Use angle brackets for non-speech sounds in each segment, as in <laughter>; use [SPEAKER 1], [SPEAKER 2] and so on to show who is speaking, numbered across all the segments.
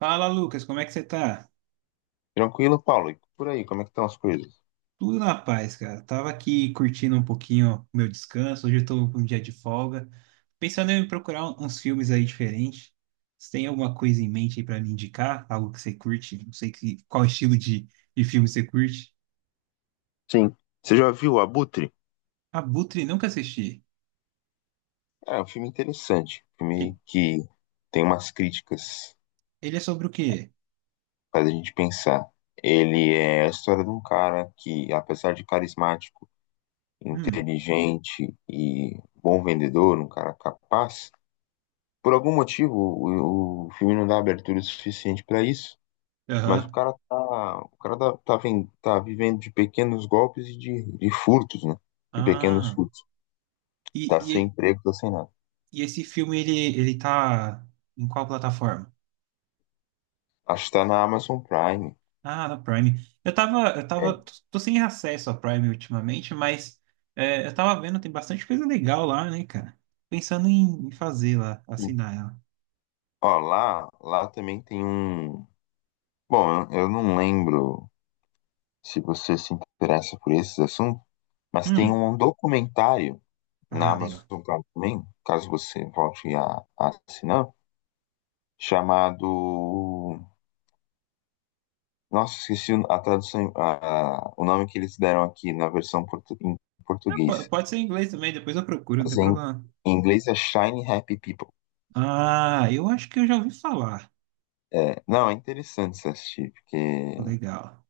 [SPEAKER 1] Fala, Lucas, como é que você tá?
[SPEAKER 2] Tranquilo, Paulo? E por aí, como é que estão as coisas?
[SPEAKER 1] Tudo na paz, cara. Tava aqui curtindo um pouquinho o meu descanso. Hoje eu tô com um dia de folga. Pensando em procurar uns filmes aí diferentes. Você tem alguma coisa em mente aí pra me indicar? Algo que você curte? Não sei que, qual estilo de filme você curte.
[SPEAKER 2] Sim. Você já viu o Abutre?
[SPEAKER 1] Abutre, nunca assisti.
[SPEAKER 2] É um filme interessante, um
[SPEAKER 1] Ele,
[SPEAKER 2] filme que tem umas críticas,
[SPEAKER 1] ele é sobre o quê?
[SPEAKER 2] faz a gente pensar. Ele é a história de um cara que, apesar de carismático,
[SPEAKER 1] Hum,
[SPEAKER 2] inteligente e bom vendedor, um cara capaz, por algum motivo o filme não dá abertura suficiente para isso, mas
[SPEAKER 1] aham.
[SPEAKER 2] o cara tá, tá, ven- tá vivendo de pequenos golpes e de furtos, né? De pequenos
[SPEAKER 1] Ah,
[SPEAKER 2] furtos.
[SPEAKER 1] e,
[SPEAKER 2] Tá sem
[SPEAKER 1] e,
[SPEAKER 2] emprego, tá sem nada.
[SPEAKER 1] e esse filme, ele tá em qual plataforma?
[SPEAKER 2] Acho que tá na Amazon Prime.
[SPEAKER 1] Ah, na Prime. Eu tava, eu
[SPEAKER 2] É.
[SPEAKER 1] tava, tô, tô sem acesso à Prime ultimamente, mas é, eu tava vendo, tem bastante coisa legal lá, né, cara? Pensando em fazer lá,
[SPEAKER 2] Sim.
[SPEAKER 1] assinar ela.
[SPEAKER 2] Ó, lá também tem um. Bom, eu não lembro se você se interessa por esses assuntos, mas tem
[SPEAKER 1] Hum,
[SPEAKER 2] um documentário na
[SPEAKER 1] ah,
[SPEAKER 2] Amazon
[SPEAKER 1] legal.
[SPEAKER 2] Prime também, caso você volte a assinar, chamado. Nossa, esqueci a tradução, o nome que eles deram aqui na versão em
[SPEAKER 1] Ah,
[SPEAKER 2] português.
[SPEAKER 1] pode ser em inglês também, depois eu procuro, não
[SPEAKER 2] Mas
[SPEAKER 1] tem problema.
[SPEAKER 2] em inglês é Shiny Happy People.
[SPEAKER 1] Ah, eu acho que eu já ouvi falar.
[SPEAKER 2] É, não, é interessante você assistir, porque
[SPEAKER 1] Pô, legal.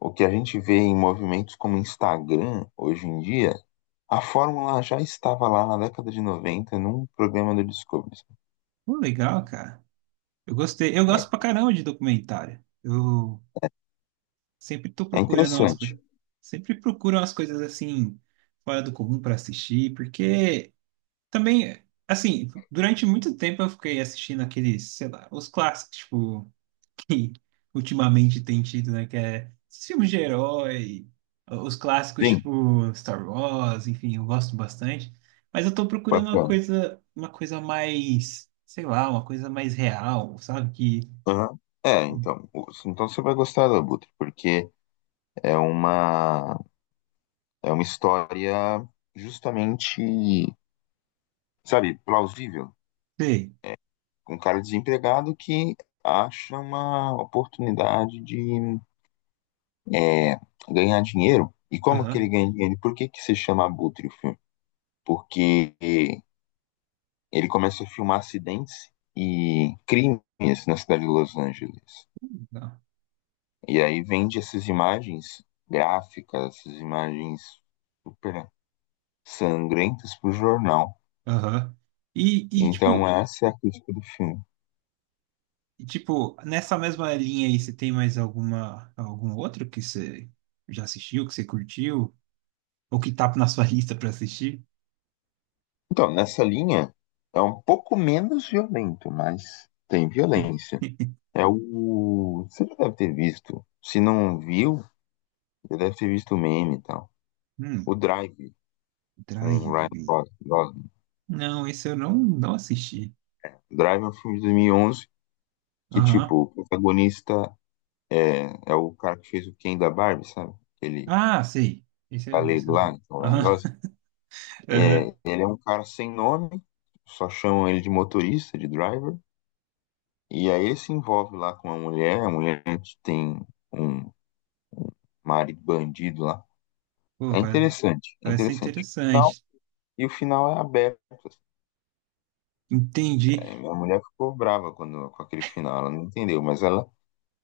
[SPEAKER 2] o que a gente vê em movimentos como Instagram hoje em dia, a fórmula já estava lá na década de 90 num programa do Discovery.
[SPEAKER 1] Pô, legal, cara. Eu gostei. Eu gosto pra caramba de documentário. Eu sempre tô
[SPEAKER 2] É
[SPEAKER 1] procurando umas
[SPEAKER 2] interessante.
[SPEAKER 1] coisas. Sempre procuro umas coisas assim, fora do comum pra assistir, porque. Também, assim, durante muito tempo eu fiquei assistindo aqueles, sei lá, os clássicos, tipo, <laughs> que ultimamente tem tido, né? Que é esses filmes de herói, os clássicos,
[SPEAKER 2] Sim,
[SPEAKER 1] tipo, Star Wars, enfim, eu gosto bastante. Mas eu tô procurando
[SPEAKER 2] bacana.
[SPEAKER 1] uma coisa mais, sei lá, uma coisa mais real, sabe? Que,
[SPEAKER 2] Aham. É, então, então você vai gostar do Abutre, porque é uma é uma história justamente, sabe, plausível,
[SPEAKER 1] sei,
[SPEAKER 2] com um cara desempregado que acha uma oportunidade de é, ganhar dinheiro. E como que ele
[SPEAKER 1] aham,
[SPEAKER 2] ganha dinheiro? Por que que se chama Abutre o filme? Porque ele começa a filmar acidentes e crimes na cidade de Los Angeles.
[SPEAKER 1] não,
[SPEAKER 2] E aí vende essas imagens gráficas, essas imagens super sangrentas para o jornal.
[SPEAKER 1] aham. E, e,
[SPEAKER 2] Então
[SPEAKER 1] tipo,
[SPEAKER 2] essa é a crítica do filme.
[SPEAKER 1] e tipo, nessa mesma linha aí, você tem mais alguma, algum outro que você já assistiu, que você curtiu? O que tá na sua <laughs> lista pra assistir?
[SPEAKER 2] Então, nessa linha, é um pouco menos violento, mas tem violência. É o. Você já deve ter visto. Se não viu, já deve ter visto o meme e tal.
[SPEAKER 1] Hum,
[SPEAKER 2] O Drive com o Ryan.
[SPEAKER 1] Drive. Não, esse eu não assisti.
[SPEAKER 2] Drive é um filme de 2011 que, tipo,
[SPEAKER 1] Aham.
[SPEAKER 2] o protagonista é o cara que fez o Ken da Barbie, sabe? Aquele
[SPEAKER 1] Ah, sei. Esse eu, esse
[SPEAKER 2] galego
[SPEAKER 1] eu sei.
[SPEAKER 2] lá, então, Ryan
[SPEAKER 1] Aham.
[SPEAKER 2] Gosling.
[SPEAKER 1] <laughs> Aham.
[SPEAKER 2] É, ele é um cara sem nome, só chamam ele de motorista, de driver. E aí ele se envolve lá com uma mulher, a mulher tem um marido bandido lá.
[SPEAKER 1] Pô,
[SPEAKER 2] É
[SPEAKER 1] parece,
[SPEAKER 2] interessante, é
[SPEAKER 1] parece ser
[SPEAKER 2] interessante. Final,
[SPEAKER 1] interessante.
[SPEAKER 2] e o final é aberto assim.
[SPEAKER 1] Entendi.
[SPEAKER 2] É, minha mulher ficou brava quando, com aquele final, ela não entendeu, mas ela,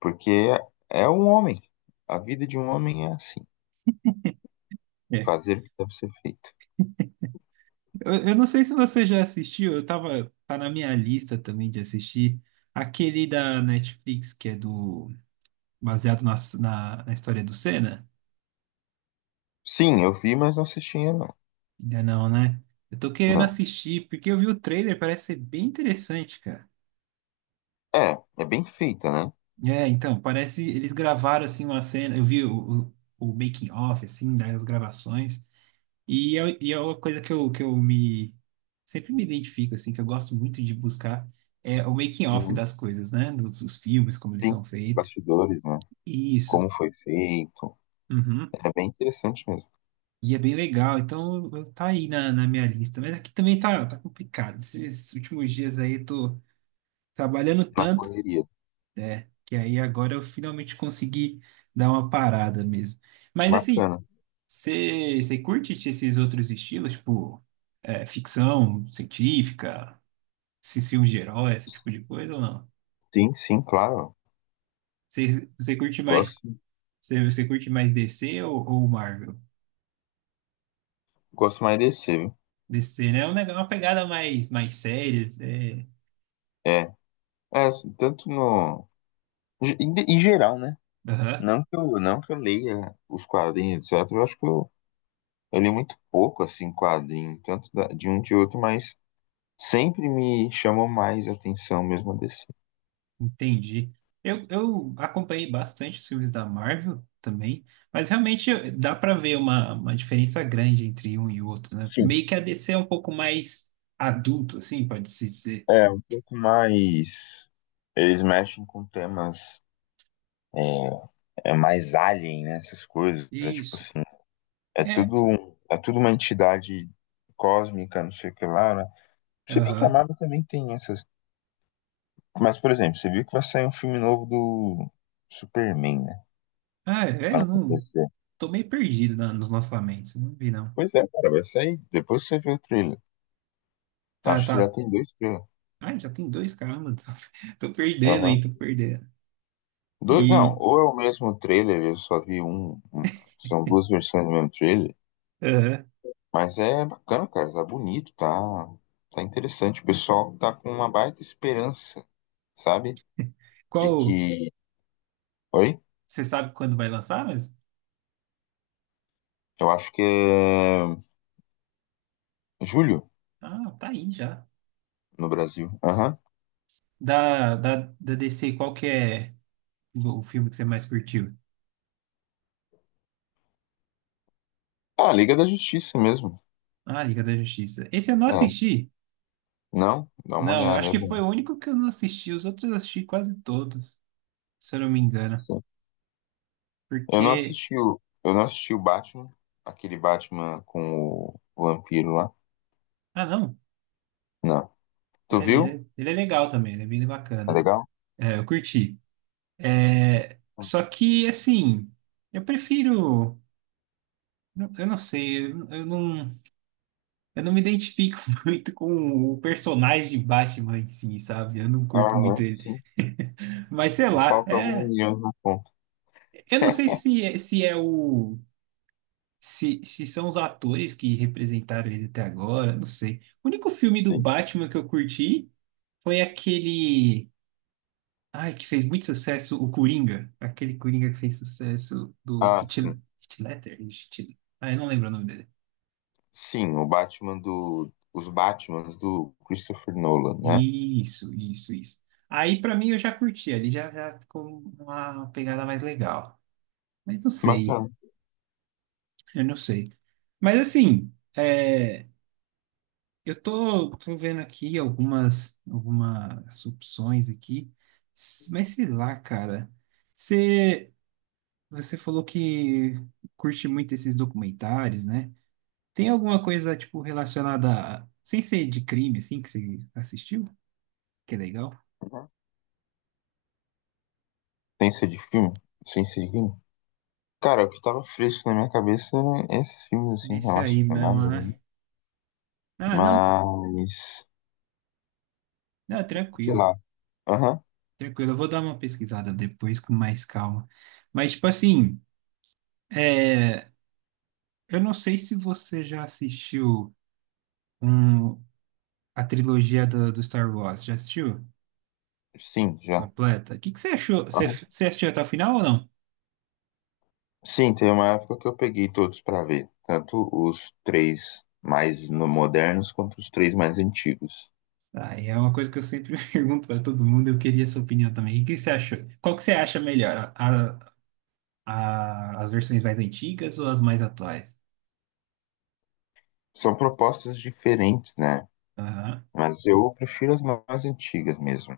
[SPEAKER 2] porque é um homem. A vida de um homem é assim.
[SPEAKER 1] É.
[SPEAKER 2] Fazer o que deve ser feito.
[SPEAKER 1] Eu não sei se você já assistiu, eu tava, tá na minha lista também de assistir. Aquele da Netflix que é do, baseado na história do Senna.
[SPEAKER 2] Sim, eu vi, mas não assisti ainda não.
[SPEAKER 1] Ainda não, né? Eu tô querendo
[SPEAKER 2] Não.
[SPEAKER 1] assistir, porque eu vi o trailer, parece ser bem interessante, cara.
[SPEAKER 2] É, é bem feita, né?
[SPEAKER 1] É, então, parece eles gravaram assim uma cena, eu vi o making of assim, né, as gravações, e é uma coisa que eu me sempre me identifico assim, que eu gosto muito de buscar é o making of
[SPEAKER 2] Uhum.
[SPEAKER 1] das coisas, né, dos filmes, como eles
[SPEAKER 2] Sim.
[SPEAKER 1] são feitos.
[SPEAKER 2] Bastidores, né?
[SPEAKER 1] Isso.
[SPEAKER 2] Como foi feito.
[SPEAKER 1] Uhum.
[SPEAKER 2] É bem interessante mesmo.
[SPEAKER 1] E é bem legal, então tá aí na minha lista, mas aqui também tá complicado. Esses últimos dias aí eu tô trabalhando
[SPEAKER 2] Na
[SPEAKER 1] tanto
[SPEAKER 2] correria.
[SPEAKER 1] que aí agora eu finalmente consegui dar uma parada mesmo. Mas assim,
[SPEAKER 2] Bacana.
[SPEAKER 1] você curte esses outros estilos, tipo, é, ficção científica, esses filmes de herói, esse tipo de coisa ou não?
[SPEAKER 2] Sim, sim, claro.
[SPEAKER 1] Você você curte mais,
[SPEAKER 2] Gosto,
[SPEAKER 1] você curte mais DC ou, Marvel?
[SPEAKER 2] gosto mais de DC, viu?
[SPEAKER 1] DC, né? Uma pegada mais, mais séria. É...
[SPEAKER 2] É. É, assim, tanto no. Em, em geral, né?
[SPEAKER 1] Aham,
[SPEAKER 2] Não que eu leia os quadrinhos, etc. Eu acho que eu li muito pouco, assim, quadrinho, tanto de um de outro, mas sempre me chamou mais atenção mesmo a DC.
[SPEAKER 1] entendi. Eu acompanhei bastante os filmes da Marvel também, mas realmente dá pra ver uma diferença grande entre um e outro, né?
[SPEAKER 2] Sim.
[SPEAKER 1] Meio que a DC é um pouco mais adulto, assim, pode-se dizer.
[SPEAKER 2] É, um pouco mais. Eles mexem com temas é, é mais alien, né? Essas coisas. É tipo
[SPEAKER 1] Isso.
[SPEAKER 2] assim. É
[SPEAKER 1] É,
[SPEAKER 2] tudo, é tudo uma entidade cósmica, não sei o que lá, né? Se bem que a
[SPEAKER 1] aham.
[SPEAKER 2] Marvel também tem essas. Mas, por exemplo, você viu que vai sair um filme novo do Superman, né?
[SPEAKER 1] Ah, é,
[SPEAKER 2] Pra não
[SPEAKER 1] eu não.
[SPEAKER 2] acontecer.
[SPEAKER 1] Tô meio perdido nos lançamentos, não vi não.
[SPEAKER 2] Pois é, cara, vai sair. Depois você vê o trailer.
[SPEAKER 1] Tá,
[SPEAKER 2] Acho
[SPEAKER 1] tá.
[SPEAKER 2] que já tem dois trailers.
[SPEAKER 1] Ah, já tem dois, caramba. Tô, <laughs> tô perdendo aí,
[SPEAKER 2] Aham.
[SPEAKER 1] tô perdendo.
[SPEAKER 2] Dois, não,
[SPEAKER 1] E.
[SPEAKER 2] ou é o mesmo trailer, eu só vi são duas versões do mesmo trailer.
[SPEAKER 1] Aham.
[SPEAKER 2] Mas é bacana, cara, tá bonito, tá, tá interessante. O pessoal tá com uma baita esperança, sabe? De
[SPEAKER 1] Qual.
[SPEAKER 2] que. Oi?
[SPEAKER 1] Você sabe quando vai lançar, mas.
[SPEAKER 2] Eu acho que é julho
[SPEAKER 1] Ah, tá aí já.
[SPEAKER 2] no Brasil. Aham.
[SPEAKER 1] Da DC, qual que é o filme que você mais curtiu?
[SPEAKER 2] Ah, Liga da Justiça mesmo.
[SPEAKER 1] Ah, Liga da Justiça. Esse eu não
[SPEAKER 2] É.
[SPEAKER 1] assisti.
[SPEAKER 2] Não? Dá uma
[SPEAKER 1] Não, eu
[SPEAKER 2] olhada,
[SPEAKER 1] acho
[SPEAKER 2] é
[SPEAKER 1] que
[SPEAKER 2] bom.
[SPEAKER 1] foi o único que eu não assisti. Os outros eu assisti quase todos, se eu não me engano.
[SPEAKER 2] Sim. Eu não
[SPEAKER 1] Porque.
[SPEAKER 2] assisti o, eu não assisti o Batman, aquele Batman com o vampiro lá.
[SPEAKER 1] Ah, não.
[SPEAKER 2] Não. Tu
[SPEAKER 1] É,
[SPEAKER 2] viu?
[SPEAKER 1] ele é legal também, ele é bem
[SPEAKER 2] É
[SPEAKER 1] bacana.
[SPEAKER 2] legal?
[SPEAKER 1] É, eu curti. É, só que, assim, eu prefiro. Eu não sei, eu não me identifico <laughs> muito com o personagem de Batman em si, sabe? Eu não curto muito
[SPEAKER 2] Aham,
[SPEAKER 1] ele.
[SPEAKER 2] sim.
[SPEAKER 1] <laughs> Mas sei
[SPEAKER 2] Te
[SPEAKER 1] lá,
[SPEAKER 2] falta alguns
[SPEAKER 1] é,
[SPEAKER 2] milhões na conta.
[SPEAKER 1] eu não sei
[SPEAKER 2] <laughs>
[SPEAKER 1] se é o. Se são os atores que representaram ele até agora, não sei. O único filme do
[SPEAKER 2] Sim.
[SPEAKER 1] Batman que eu curti foi aquele. Ai, que fez muito sucesso o Coringa. Aquele Coringa que fez sucesso do
[SPEAKER 2] Ah,
[SPEAKER 1] Heath
[SPEAKER 2] sim.
[SPEAKER 1] Heath Ledger. Ah, eu não lembro o nome dele.
[SPEAKER 2] Sim, o Batman do. Os Batmans do Christopher Nolan, né?
[SPEAKER 1] Isso, isso, isso. Aí, pra mim, eu já curti. Ali já, já ficou uma pegada mais legal. Mas não sei,
[SPEAKER 2] Bacana.
[SPEAKER 1] eu não sei. Mas, assim, é, eu tô vendo aqui algumas, algumas opções aqui. Mas sei lá, cara. Você, você falou que curte muito esses documentários, né? Tem alguma coisa, tipo, relacionada a... Sem ser de crime, assim, que você assistiu? Que é legal.
[SPEAKER 2] Ciência de filme? Ciência de filme? Cara, o que tava fresco na minha cabeça eram esses filmes, assim,
[SPEAKER 1] Esse aí mesmo,
[SPEAKER 2] relacionados, né?
[SPEAKER 1] né? Ah, não,
[SPEAKER 2] Mas. Sei
[SPEAKER 1] tranquilo.
[SPEAKER 2] lá. Aham.
[SPEAKER 1] Tranquilo, eu vou dar uma pesquisada depois com mais calma. Mas, tipo assim, é... eu não sei se você já assistiu um... a trilogia do Star Wars. Já assistiu?
[SPEAKER 2] Sim, já.
[SPEAKER 1] Completa? O que você achou? Você,
[SPEAKER 2] Aham.
[SPEAKER 1] você assistiu até o final ou não?
[SPEAKER 2] Sim, tem uma época que eu peguei todos pra ver. Tanto os três mais modernos quanto os três mais antigos.
[SPEAKER 1] Ah, é uma coisa que eu sempre <laughs> pergunto para todo mundo, eu queria sua opinião também. O que que você achou? Qual que você acha melhor? As versões mais antigas ou as mais atuais?
[SPEAKER 2] São propostas diferentes, né?
[SPEAKER 1] Aham,
[SPEAKER 2] Mas eu prefiro as mais antigas mesmo.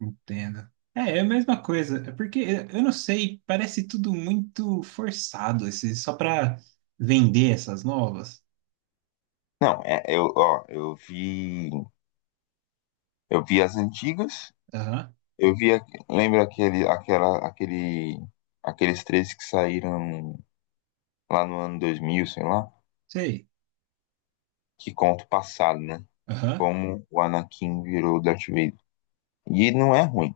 [SPEAKER 1] entendo. É, é a mesma coisa. É porque eh, eu não sei, parece tudo muito forçado, esse, só para vender essas novas.
[SPEAKER 2] Não, é, eu vi as antigas,
[SPEAKER 1] Aham,
[SPEAKER 2] eu vi, lembra aqueles três que saíram lá no ano 2000, sei lá,
[SPEAKER 1] sei.
[SPEAKER 2] que conta o passado, né?
[SPEAKER 1] Aham.
[SPEAKER 2] Como o Anakin virou Darth Vader. E não é ruim.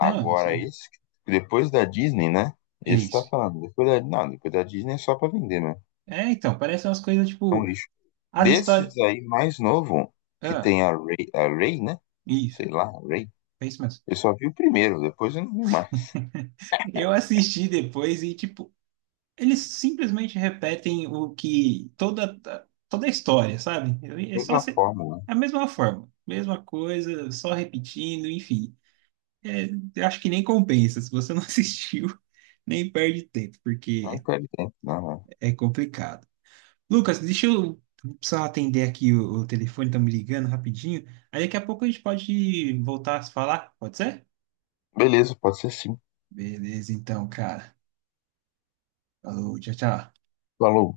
[SPEAKER 1] Não, não são.
[SPEAKER 2] esse, depois da Disney, né?
[SPEAKER 1] É
[SPEAKER 2] Esse tá
[SPEAKER 1] isso.
[SPEAKER 2] falando, depois da, não, depois da Disney é só pra vender, né?
[SPEAKER 1] É, então, parecem umas coisas
[SPEAKER 2] É um
[SPEAKER 1] tipo,
[SPEAKER 2] lixo.
[SPEAKER 1] as histórias.
[SPEAKER 2] Desses aí mais novo, que
[SPEAKER 1] Ah,
[SPEAKER 2] tem a Rey, né?
[SPEAKER 1] isso,
[SPEAKER 2] Sei lá, Rey.
[SPEAKER 1] é isso mesmo.
[SPEAKER 2] Eu só vi o primeiro, depois eu não vi mais.
[SPEAKER 1] Eu assisti depois e, tipo, eles simplesmente repetem o que toda a história, sabe? É só
[SPEAKER 2] Mesma
[SPEAKER 1] se-
[SPEAKER 2] fórmula, né?
[SPEAKER 1] É a mesma forma, mesma coisa, só repetindo, enfim. É, eu acho que nem compensa. Se você não <laughs> assistiu, nem perde tempo,
[SPEAKER 2] Não
[SPEAKER 1] porque
[SPEAKER 2] quero tempo, não.
[SPEAKER 1] é complicado. Lucas, deixa eu precisar atender aqui o telefone, tá me ligando rapidinho. Aí daqui a pouco a gente pode voltar a se falar, pode ser?
[SPEAKER 2] Beleza, pode ser sim.
[SPEAKER 1] Beleza, então, cara. Falou, tchau, tchau.
[SPEAKER 2] Falou.